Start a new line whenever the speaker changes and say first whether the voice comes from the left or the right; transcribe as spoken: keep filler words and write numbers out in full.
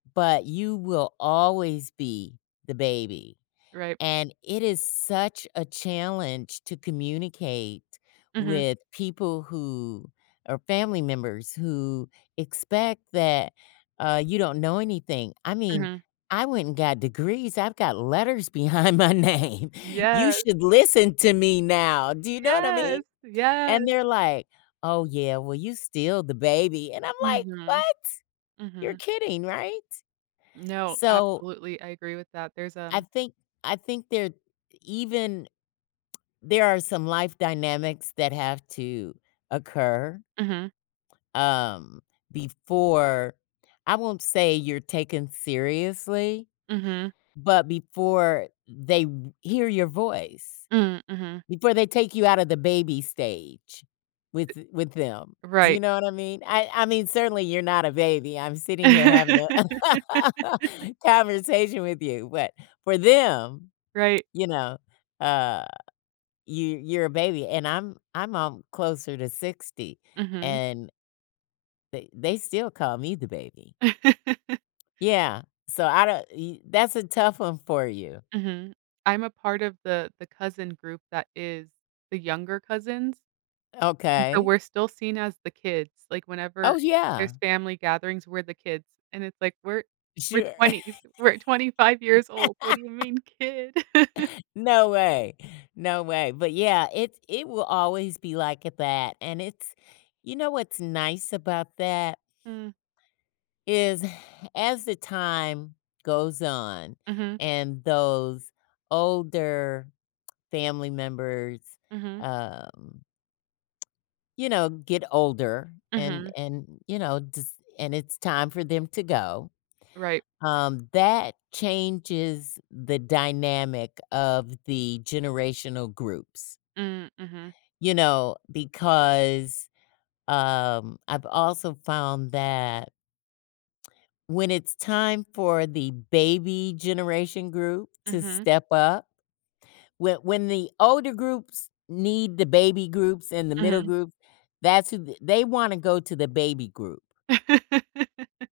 left: But you will always be the baby,
right: Right.
left: and it is such a challenge to communicate
right: Mhm.
left: with people who are family members, who expect that, uh, you don't know anything. I mean,
right: Mhm.
left: "I went and got degrees, I've got letters behind my name. You
right: Yes.
left: should listen to me now." Do you know what I
right: Yes,
left: mean? And
right: yes.
left: they're like, "Oh yeah, well, you still the baby,” and I'm, like,
right: Mhm,
left: "What? You're
right: mhm.
left: kidding, right?"
right: No,
left: So
right: absolutely, I agree with that. There's
left: I
right: um
left: think I think they're even there are some life dynamics that have to occur.
right: Mhm.
left: Um, before I won't say you're taken seriously,
right: Mhm.
left: but before they r hear your voice.
right: Mm, mhm.
left: Before they take you out of the baby stage with th with them. Do
right: Right.
left: you know what I mean? I I mean, certainly you're not a baby. I'm sitting here having a conversation with you, but for them,
right: Right.
left: you know, uh, you you're a baby, and I'm I'm alm closer to sixty,
right: Mhm.
left: and they they still call me the baby. Yeah, so I don't, y that's a tough one for you.
right: Mhm. I'm a part of the the cousin group that is the younger cousins and so
left: Okay.
right: we're still seen as the kids, like, whenever
left: Oh yeah.
right: there's family gatherings, we're the kids and it's like, we're, we're
left: Sure.
right: twenties, we're twenty-five years old. "What do you mean, kid?"
left: No way, no way, but yeah, it it will always be like it that, and it's, you know, what's nice about that?
right: Mm.
left: Is as the time goes on,
right: Mhm
left: and those older family members,
right: Mhm.
left: um you know, get older, and,
right: Mhm.
left: and you know, just, and it's time for them to go,
right: Right.
left: um, that changes the dynamic of the generational groups.
right: Mm, mhm.
left: You know, because, um, I've also found that when it's time for the baby generation group to
right: Mhm.
left: step up, whe when the older groups need the baby groups and the middle
right: Mhm.
left: group, that's who they wanna go to the baby group.